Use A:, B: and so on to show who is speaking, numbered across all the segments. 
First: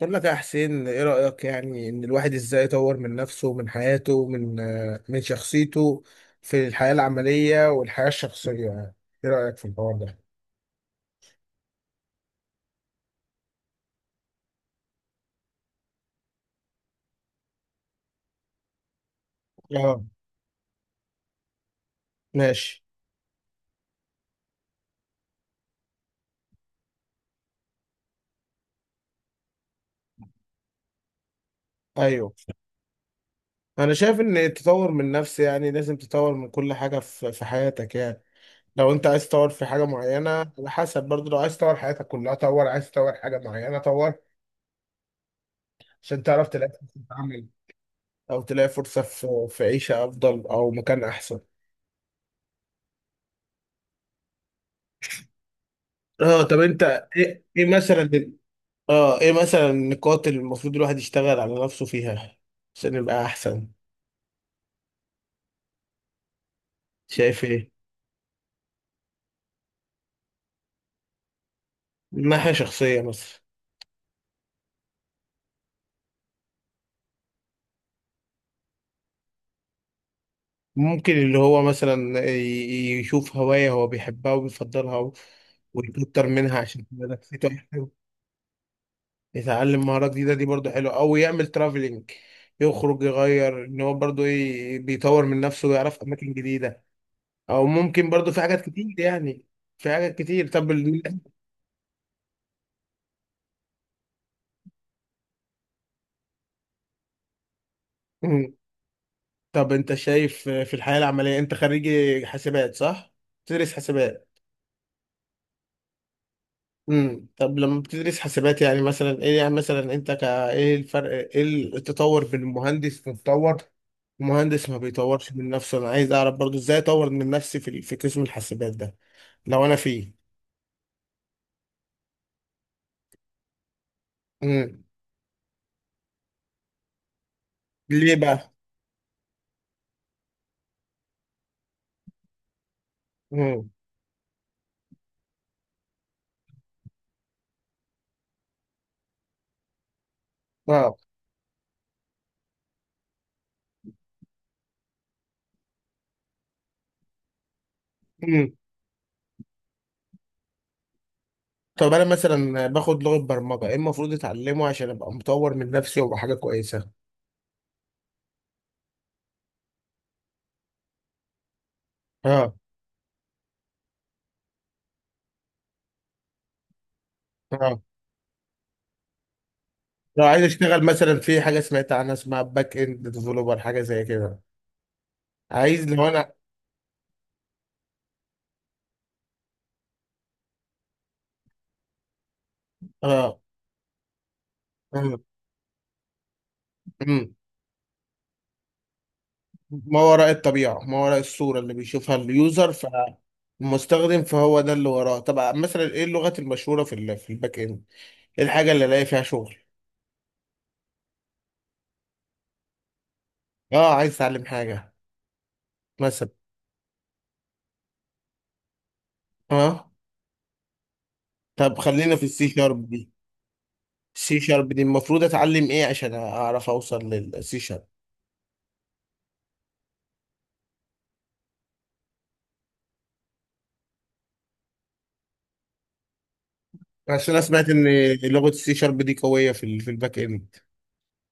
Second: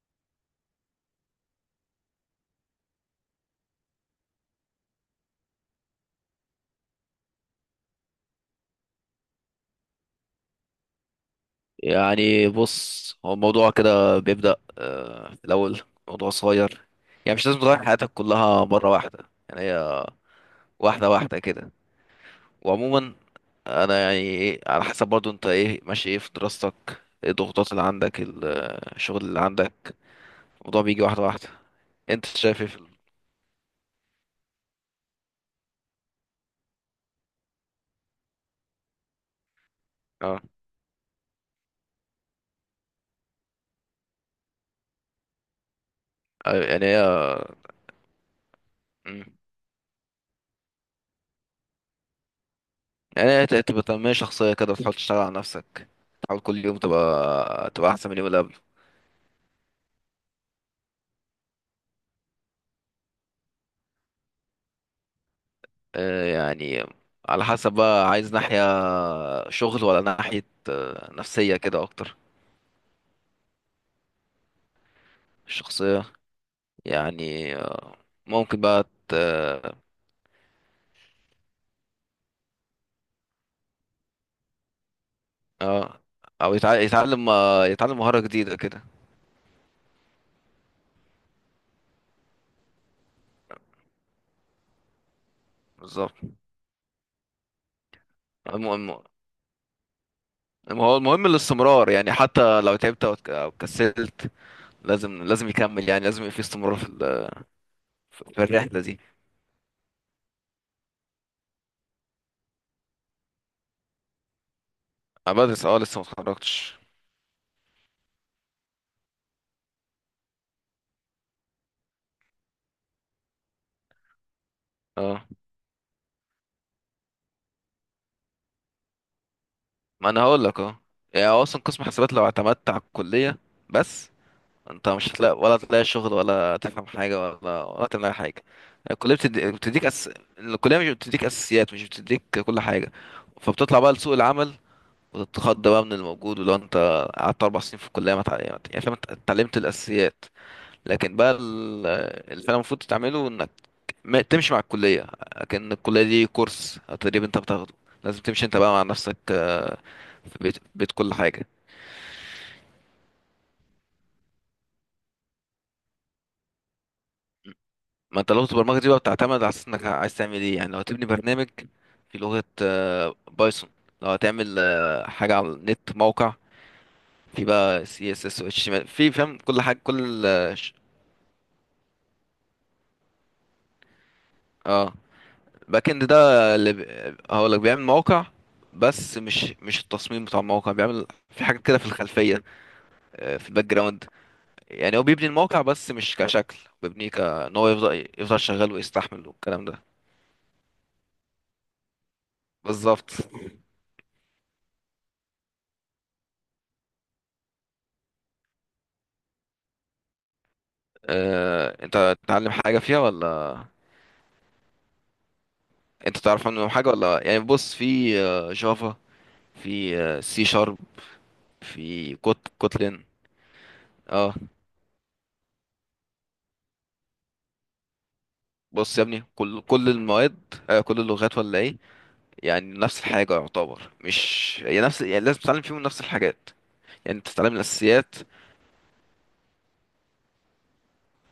A: بقول لك يا حسين، ايه رأيك يعني ان الواحد ازاي يطور من نفسه، من حياته، من شخصيته في الحياة العملية والحياة الشخصية؟ يعني ايه رأيك في الحوار ده؟
B: يعني بص، هو الموضوع كده بيبدأ في الأول موضوع صغير. يعني مش لازم تغير حياتك كلها مرة واحدة. يعني
A: اه.
B: هي واحدة واحدة كده.
A: ماشي.
B: وعموما، أنا يعني على حسب برضو، أنت إيه ماشي، إيه في دراستك، إيه الضغوطات اللي عندك، الشغل اللي عندك. الموضوع بيجي واحدة واحدة. أنت
A: ايوه،
B: شايف إيه في
A: انا شايف ان التطور من نفسي يعني لازم تطور من كل حاجة في حياتك. يعني لو انت عايز تطور في حاجة معينة،
B: آه
A: على حسب برضه، لو عايز تطور حياتك كلها طور، عايز تطور حاجة معينة طور، عشان تعرف تلاقي
B: يعني
A: فرصة
B: هي.
A: عمل او تلاقي فرصة
B: مم.
A: في عيشة افضل او مكان احسن.
B: يعني هي تبقى تنمية شخصية كده، تحاول تشتغل على نفسك. تحاول
A: اه طب
B: كل يوم
A: انت ايه
B: تبقى أحسن من اليوم
A: مثلا؟
B: اللي قبله.
A: اه، ايه مثلا النقاط اللي المفروض الواحد يشتغل على نفسه فيها عشان يبقى احسن؟
B: يعني
A: شايف
B: على
A: ايه؟
B: حسب، بقى عايز ناحية شغل ولا ناحية نفسية كده أكتر.
A: من ناحية شخصية مثلا،
B: الشخصية، يعني ممكن بقى ت- اه
A: ممكن اللي هو مثلا يشوف هواية هو بيحبها وبيفضلها
B: آه،
A: ويكتر منها عشان تبقى
B: يتعلم
A: نفسيته
B: آه،
A: أحسن.
B: يتعلم مهارة جديدة كده.
A: يتعلم مهارة جديدة دي برضه حلوة، أو يعمل ترافلينج، يخرج يغير، إن هو برضه إيه بيطور من نفسه ويعرف
B: بالظبط.
A: أماكن جديدة. أو ممكن برضه في حاجات كتير
B: المهم
A: يعني، في حاجات كتير. طب
B: هو المهم الاستمرار. يعني حتى لو تعبت أو كسلت، لازم يكمل. يعني لازم يبقى في استمرار في الرحلة دي.
A: طب انت شايف في الحياة العملية، انت خريج حاسبات صح؟ بتدرس حاسبات.
B: أنا بدرس، لسه متخرجتش.
A: طب لما بتدرس حاسبات، يعني مثلا ايه، يعني مثلا انت ايه الفرق، ايه التطور بين المهندس المتطور، المهندس ما
B: اه،
A: بيطورش من نفسه؟ انا عايز اعرف برضو ازاي اطور من نفسي في قسم الحاسبات ده، لو انا
B: ما
A: فيه.
B: أنا هقولك اه. يعني هو أصلا قسم حسابات لو اعتمدت على الكلية بس.
A: امم
B: انت مش هتلاقي، ولا تلاقي شغل، ولا تفهم حاجه، ولا
A: ليه
B: تلاقي حاجه.
A: بقى؟
B: الكليه بتدي... بتديك أس... الكليه مش بتديك اساسيات، مش بتديك كل حاجه.
A: امم.
B: فبتطلع بقى لسوق العمل، وتتخض بقى من الموجود. ولو انت قعدت اربع سنين في الكليه، ما تع... يعني فاهم، انت اتعلمت الاساسيات.
A: اه.
B: لكن بقى اللي فعلا المفروض تعمله، انك ما... تمشي مع الكليه، لكن الكليه دي كورس تدريب انت بتاخده. لازم تمشي
A: امم.
B: انت بقى مع نفسك. في بيت، بيت كل حاجه.
A: طب انا مثلا باخد لغة برمجة، ايه المفروض اتعلمه عشان ابقى مطور من نفسي وابقى حاجة كويسة؟
B: ما انت لغة البرمجة دي بقى بتعتمد على اساس انك عايز تعمل ايه. يعني لو هتبني برنامج في لغة
A: اه.
B: بايثون. لو هتعمل حاجة على النت، موقع، في
A: اه،
B: بقى سي اس اس و HTML. في فاهم كل حاجة، كل
A: لو عايز اشتغل مثلا في حاجه سمعت عنها اسمها باك اند ديفلوبر، حاجه زي كده.
B: اه.
A: عايز،
B: الباك اند
A: لو انا.
B: ده هقولك بيعمل موقع، بس مش التصميم بتاع الموقع، بيعمل في حاجات كده في الخلفية.
A: اه.
B: في الباك جراوند. يعني هو
A: مم.
B: بيبني الموقع بس مش كشكل، بيبنيه
A: مم.
B: كان هو يفضل شغال، ويستحمل والكلام ده.
A: ما وراء الطبيعه، ما وراء الصوره اللي بيشوفها اليوزر،
B: بالظبط.
A: فالمستخدم فهو ده اللي وراه. طب مثلا ايه اللغات المشهوره في في الباك اند؟ ايه الحاجه اللي الاقي فيها شغل؟
B: انت تتعلم حاجة فيها ولا
A: اه، عايز اتعلم حاجه
B: انت
A: مثلا.
B: تعرف عنهم حاجه ولا؟ يعني بص، في جافا،
A: اه
B: في سي شارب،
A: طب خلينا
B: في
A: في السي شارب
B: كوتلين.
A: دي.
B: اه.
A: السي شارب دي المفروض اتعلم ايه عشان اعرف اوصل للسي شارب؟
B: بص يا ابني، كل المواد، كل اللغات ولا ايه، يعني نفس الحاجه يعتبر. مش يعني نفس، يعني لازم تتعلم فيهم نفس الحاجات. يعني انت
A: عشان انا
B: تتعلم
A: سمعت ان
B: الاساسيات.
A: لغه السي شارب دي قويه في الباك اند.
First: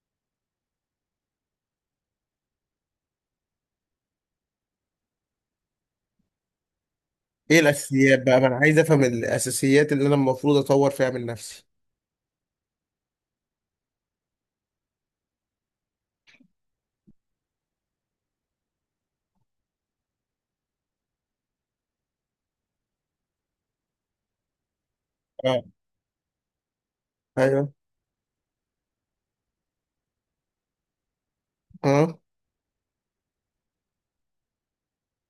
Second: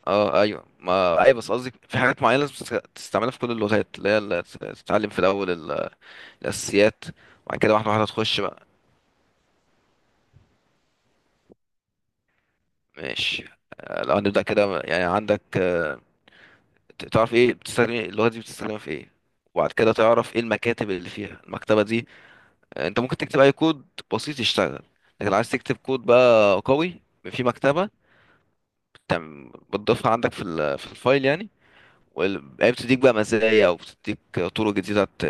B: اه ايوه، ما ايوه، بس قصدي في حاجات معينه لازم تستعملها في كل اللغات، اللي هي اللي تتعلم في الاول الاساسيات، وبعد
A: ايه
B: كده واحده واحده
A: الاساسيات بقى؟
B: تخش
A: ما انا
B: بقى.
A: عايز افهم الاساسيات اللي انا المفروض اطور فيها من نفسي.
B: ماشي. لو هنبدا كده، يعني عندك تعرف ايه بتستخدم، ايه اللغه دي بتستخدمها في ايه. وبعد كده تعرف ايه المكاتب اللي فيها، المكتبه دي. انت ممكن تكتب اي كود بسيط يشتغل. لكن لو عايز
A: اه.
B: تكتب كود بقى قوي، في
A: ايوه.
B: مكتبه بتضيفها عندك في الفايل يعني.
A: اه.
B: هي بتديك بقى مزايا، او بتديك طرق جديده، ت-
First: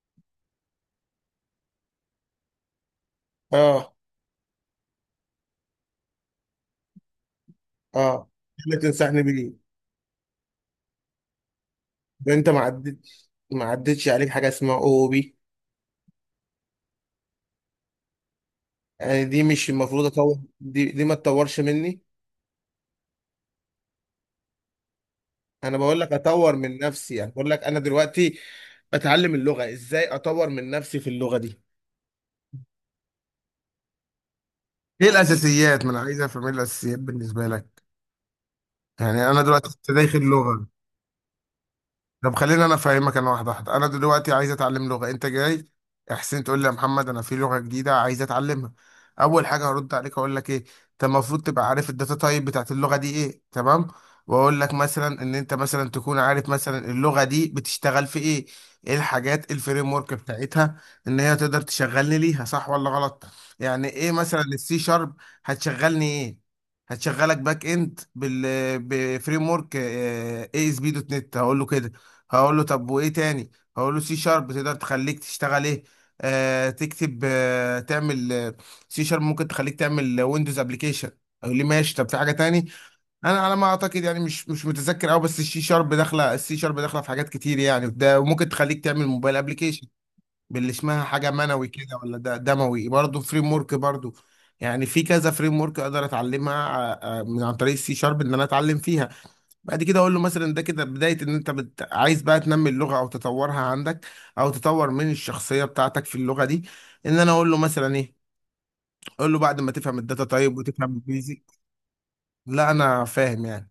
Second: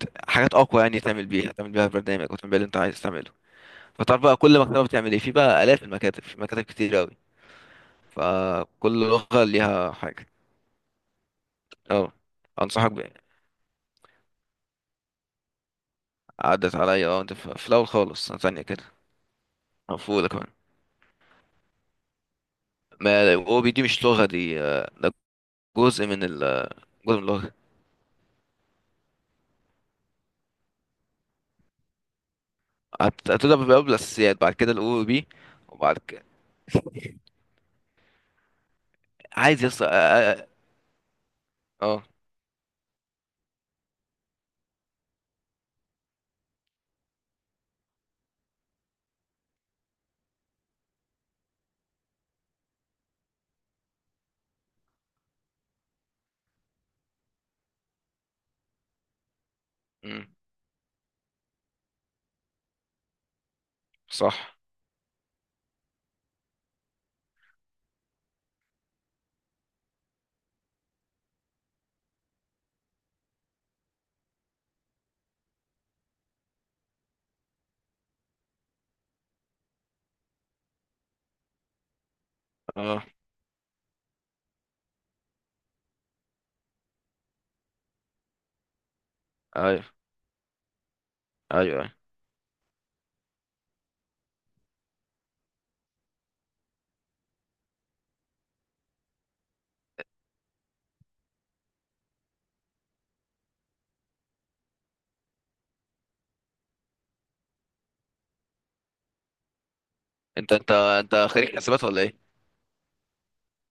B: ت- حاجات اقوى يعني، تعمل بيها برنامج، او تعمل بيها اللي انت عايز تعمله.
A: اه.
B: فتعرف بقى كل مكتبه بتعمل ايه، في بقى الاف المكاتب، في مكاتب كتير قوي،
A: اه. اللي
B: فكل
A: تنصحني
B: لغه
A: بيه.
B: ليها حاجه. اه،
A: ده انت ما
B: انصحك.
A: عدتش ما عدتش عليك حاجه اسمها او بي.
B: عدت عليا، اه انت في الاول خالص، سنة تانية كده،
A: يعني دي مش
B: او
A: المفروض
B: في اولى
A: اطور؟
B: كمان.
A: دي ما تطورش مني؟
B: ما هو دي مش لغة، دي ده
A: انا بقول
B: جزء
A: لك
B: من ال
A: اطور من
B: جزء
A: نفسي،
B: من
A: يعني بقول
B: اللغة.
A: لك انا دلوقتي بتعلم اللغه، ازاي اطور من نفسي في اللغه دي؟
B: هتبدأ بقى بالأساسيات، بعد كده الأو
A: ايه
B: بي،
A: الاساسيات؟ ما
B: وبعد
A: انا عايز
B: كده
A: افهم ايه الاساسيات بالنسبه لك، يعني انا
B: عايز
A: دلوقتي
B: يص اه
A: كنت داخل
B: اه
A: لغه.
B: آه.
A: طب خليني انا افهمك انا، واحده واحده. انا دلوقتي عايز اتعلم لغه، انت جاي يا حسين تقول لي يا محمد، انا في لغه جديده عايز اتعلمها. اول حاجه هرد عليك، اقول لك ايه؟ انت المفروض تبقى عارف الداتا تايب بتاعت اللغه دي ايه، تمام. واقول لك مثلا ان انت مثلا تكون عارف مثلا اللغه دي بتشتغل في ايه، ايه الحاجات الفريم ورك
B: مم.
A: بتاعتها، ان هي تقدر تشغلني ليها صح ولا غلط. يعني ايه مثلا
B: صح.
A: السي شارب هتشغلني ايه؟ هتشغلك باك اند بفريم ورك اي اس بي دوت نت، هقول له كده. هقول له طب وايه تاني؟ هقول له سي شارب تقدر تخليك تشتغل ايه؟ تكتب، تعمل. سي شارب ممكن تخليك تعمل ويندوز ابلكيشن. يقول لي ماشي، طب في حاجه تاني؟
B: اه،
A: انا على ما اعتقد، يعني مش متذكر قوي، بس السي شارب داخله في حاجات كتير. يعني ده ممكن تخليك تعمل موبايل
B: ايوه،
A: ابلكيشن باللي اسمها حاجه
B: ايوه،
A: منوي كده،
B: ايوه.
A: ولا ده دموي برضه، فريم ورك برضه. يعني في كذا فريم ورك اقدر اتعلمها عن طريق السي شارب، ان انا اتعلم فيها. بعد كده اقول له مثلا ده كده بدايه ان انت عايز بقى تنمي اللغه او تطورها عندك، او تطور من الشخصيه بتاعتك في اللغه دي. ان انا اقول له مثلا ايه؟ اقول له بعد ما تفهم الداتا
B: انت
A: تايب
B: انت
A: وتفهم
B: انت
A: البيزك.
B: خريج حسابات ولا ايه؟
A: لا انا فاهم يعني.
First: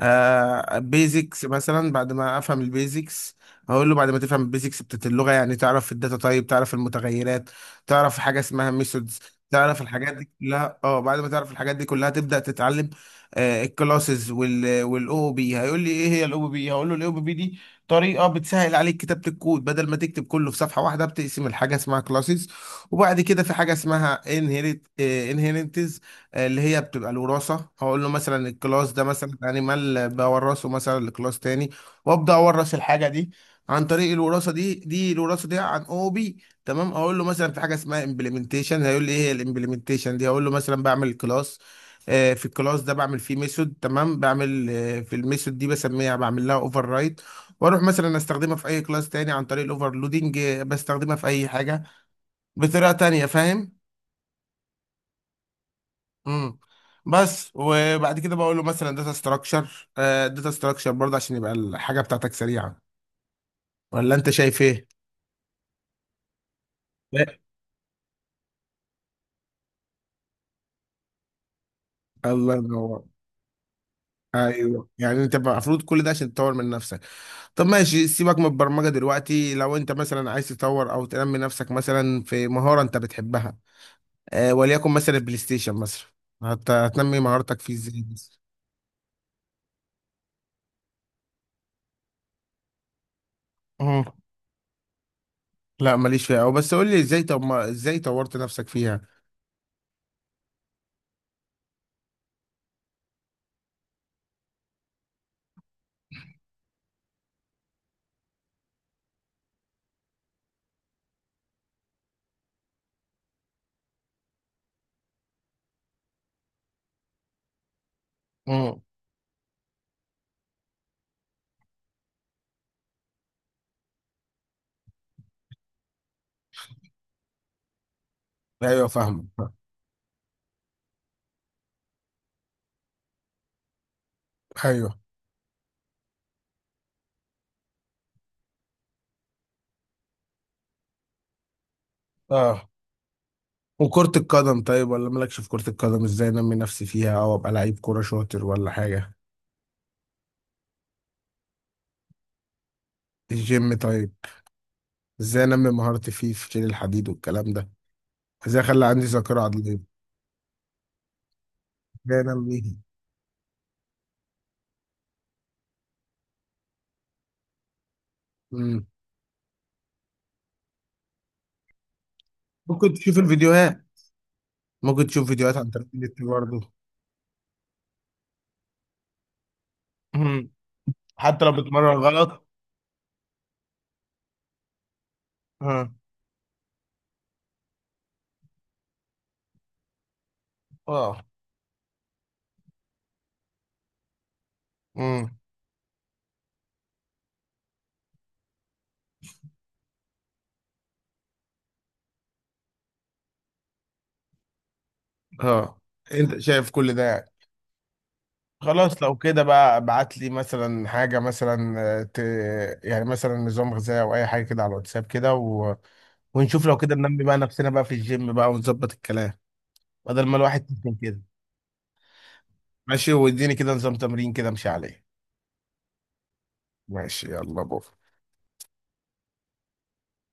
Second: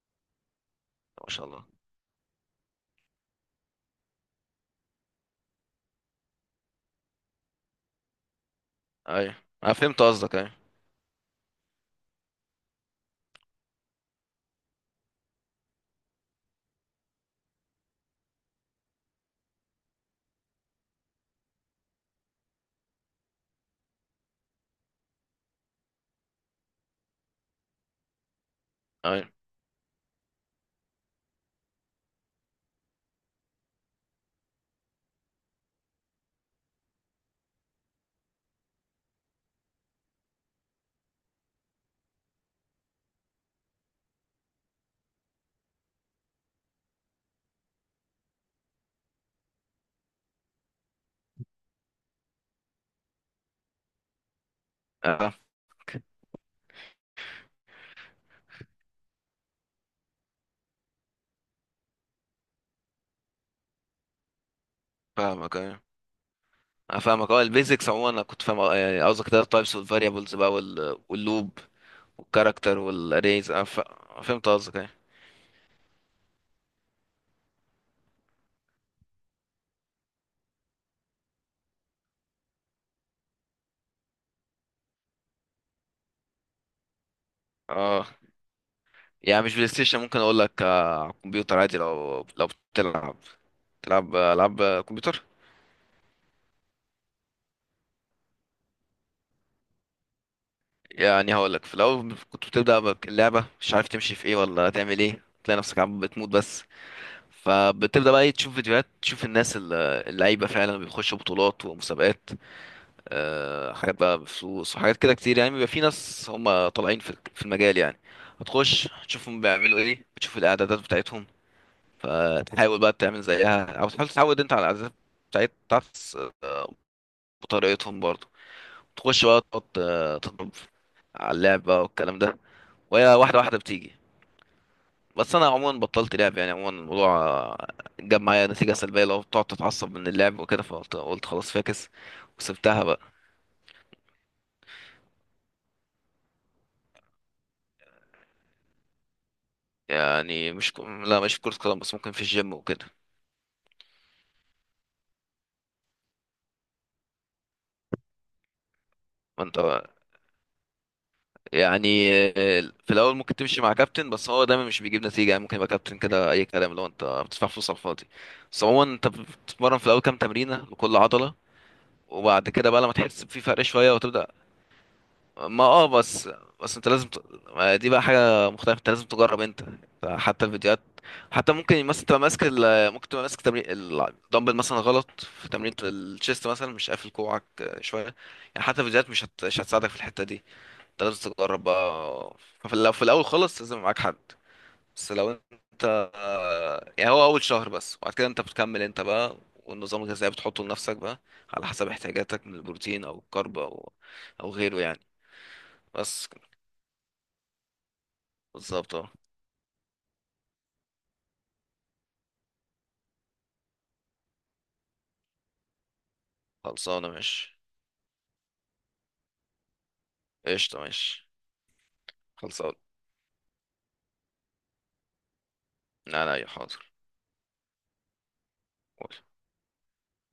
B: ما
A: بيزكس
B: شاء الله.
A: مثلا. بعد ما افهم البيزكس، هقول له بعد ما تفهم البيزكس بتاعت اللغه، يعني تعرف الداتا تايب، تعرف المتغيرات، تعرف حاجه اسمها ميثودز،
B: ايوه، انا
A: تعرف
B: فهمت
A: الحاجات دي
B: قصدك، ايوه
A: كلها. اه، بعد ما تعرف الحاجات دي كلها تبدا تتعلم الكلاسز والاو بي. هيقول لي ايه هي الاو بي؟ هقول له الاو بي دي طريقه بتسهل عليك كتابه الكود، بدل ما تكتب كله في صفحه واحده بتقسم، الحاجه اسمها كلاسز. وبعد كده في حاجه اسمها انهيرنتز، اللي هي بتبقى الوراثه. هقول له مثلا الكلاس ده مثلا
B: ايوه،
A: انيمال، بورثه مثلا لكلاس تاني وابدا اورث الحاجه دي عن طريق الوراثه دي الوراثه دي عن او بي. تمام. اقول له مثلا في حاجه اسمها امبلمنتيشن، هيقول لي ايه الامبلمنتيشن دي؟ هقول له مثلا بعمل كلاس، في الكلاس ده بعمل فيه ميثود، تمام، بعمل في الميثود دي بسميها، بعمل لها اوفر رايت، واروح مثلا استخدمها في اي كلاس تاني عن طريق الاوفرلودنج، بستخدمها في اي حاجه بطريقه تانيه، فاهم؟
B: اه
A: امم بس. وبعد كده بقول له مثلا داتا ستراكشر، داتا ستراكشر برضه عشان يبقى الحاجه بتاعتك سريعه. ولا انت شايف ايه؟
B: فاهمك، ايوه انا فاهمك.
A: لا.
B: اه البيزكس عموما انا كنت فاهم. يعني قصدك كده التايبس والفاريبلز بقى، واللوب
A: الله
B: والكاركتر
A: ينور.
B: والاريز، فهمت قصدك
A: ايوه،
B: ايه.
A: يعني انت بقى المفروض كل ده عشان تطور من نفسك. طب ماشي، سيبك من البرمجه دلوقتي. لو انت مثلا عايز تطور او تنمي نفسك مثلا في مهاره انت بتحبها، وليكن مثلا البلاي ستيشن مثلا، هتنمي مهارتك فيه ازاي
B: اه.
A: بس؟
B: يعني مش بلاي ستيشن، ممكن اقول لك على الكمبيوتر عادي، لو بتلعب،
A: مم.
B: تلعب العاب كمبيوتر.
A: لا ماليش فيها، او بس قول لي ازاي، طب ما ازاي طورت نفسك فيها؟
B: يعني هقول لك، في الاول كنت بتبدا اللعبه، مش عارف تمشي في ايه ولا تعمل ايه، تلاقي نفسك عم بتموت بس. فبتبدا بقى تشوف فيديوهات، تشوف الناس اللعيبه فعلا بيخشوا بطولات ومسابقات. حاجات بقى بفلوس وحاجات كده كتير، يعني بيبقى في ناس هم طالعين في المجال يعني.
A: امم.
B: هتخش تشوفهم بيعملوا ايه، بتشوف الاعدادات بتاعتهم، فتحاول بقى تعمل زيها، او تحاول تتعود انت على العادات بتاعت- بتاعت بطريقتهم برضه.
A: ايوه،
B: تخش
A: فاهمك.
B: بقى تقعد تضرب على اللعب بقى والكلام ده، وهي واحدة واحدة بتيجي.
A: ايوه.
B: بس انا عموما بطلت لعب، يعني عموما الموضوع جاب معايا نتيجة سلبية. لو بتقعد تتعصب من اللعب وكده، فقلت خلاص فاكس،
A: اه،
B: وسبتها بقى.
A: وكرة القدم طيب، ولا مالكش في كرة القدم؟ ازاي انمي نفسي فيها او ابقى لعيب كورة شاطر ولا حاجة؟
B: يعني مش ك... لا، مش في كرة قدم، بس ممكن في الجيم وكده.
A: الجيم طيب. ازاي انمي مهارتي فيه في شيل الحديد والكلام ده؟ ازاي اخلي عندي ذاكرة
B: ما انت
A: عضلية؟
B: يعني،
A: ازاي انميها؟
B: في الاول ممكن تمشي مع كابتن، بس هو دايما مش بيجيب نتيجه، يعني ممكن يبقى كابتن كده اي كلام، اللي هو انت بتدفع فلوس على الفاضي. بس
A: مم.
B: عموما، انت بتتمرن في الاول كام تمرينه لكل عضله، وبعد كده بقى لما
A: ممكن تشوف
B: تحس في فرق
A: الفيديوهات
B: شويه وتبدا.
A: ممكن تشوف فيديوهات
B: ما
A: عن
B: اه
A: تمرين النت
B: بس
A: برضه.
B: بس انت لازم ما دي بقى حاجه مختلفه، انت لازم تجرب انت، حتى
A: مم.
B: الفيديوهات.
A: حتى لو
B: حتى ممكن
A: بتمرن
B: مثلا
A: غلط؟
B: ممكن تبقى ماسك تمرين الدمبل مثلا غلط، في تمرين
A: ها.
B: الشيست مثلا مش قافل كوعك شويه يعني. حتى الفيديوهات مش هتساعدك في الحته دي. انت
A: اه.
B: لازم تجرب بقى. لو في الاول خالص لازم معاك حد. بس
A: مم.
B: لو انت، يعني هو اول شهر بس، وبعد كده انت بتكمل انت بقى، والنظام الغذائي بتحطه لنفسك بقى، على حسب احتياجاتك من البروتين او الكرب او غيره يعني.
A: اه.
B: بس
A: انت
B: كده.
A: شايف كل ده يعني؟
B: بالظبط
A: خلاص،
B: اه.
A: لو كده بقى ابعت لي مثلا حاجة مثلا، آه، ت... يعني مثلا نظام غذائي او اي حاجة كده على الواتساب كده، ونشوف، لو كده
B: خلصانه
A: ننمي بقى
B: ماشي.
A: نفسنا بقى في الجيم بقى، ونظبط الكلام، بدل ما الواحد
B: قشطه
A: يتنكد كده.
B: ماشي، خلصانه.
A: ماشي، واديني كده نظام تمرين كده امشي عليه.
B: لا لا يا حاضر.
A: ماشي يلا بو.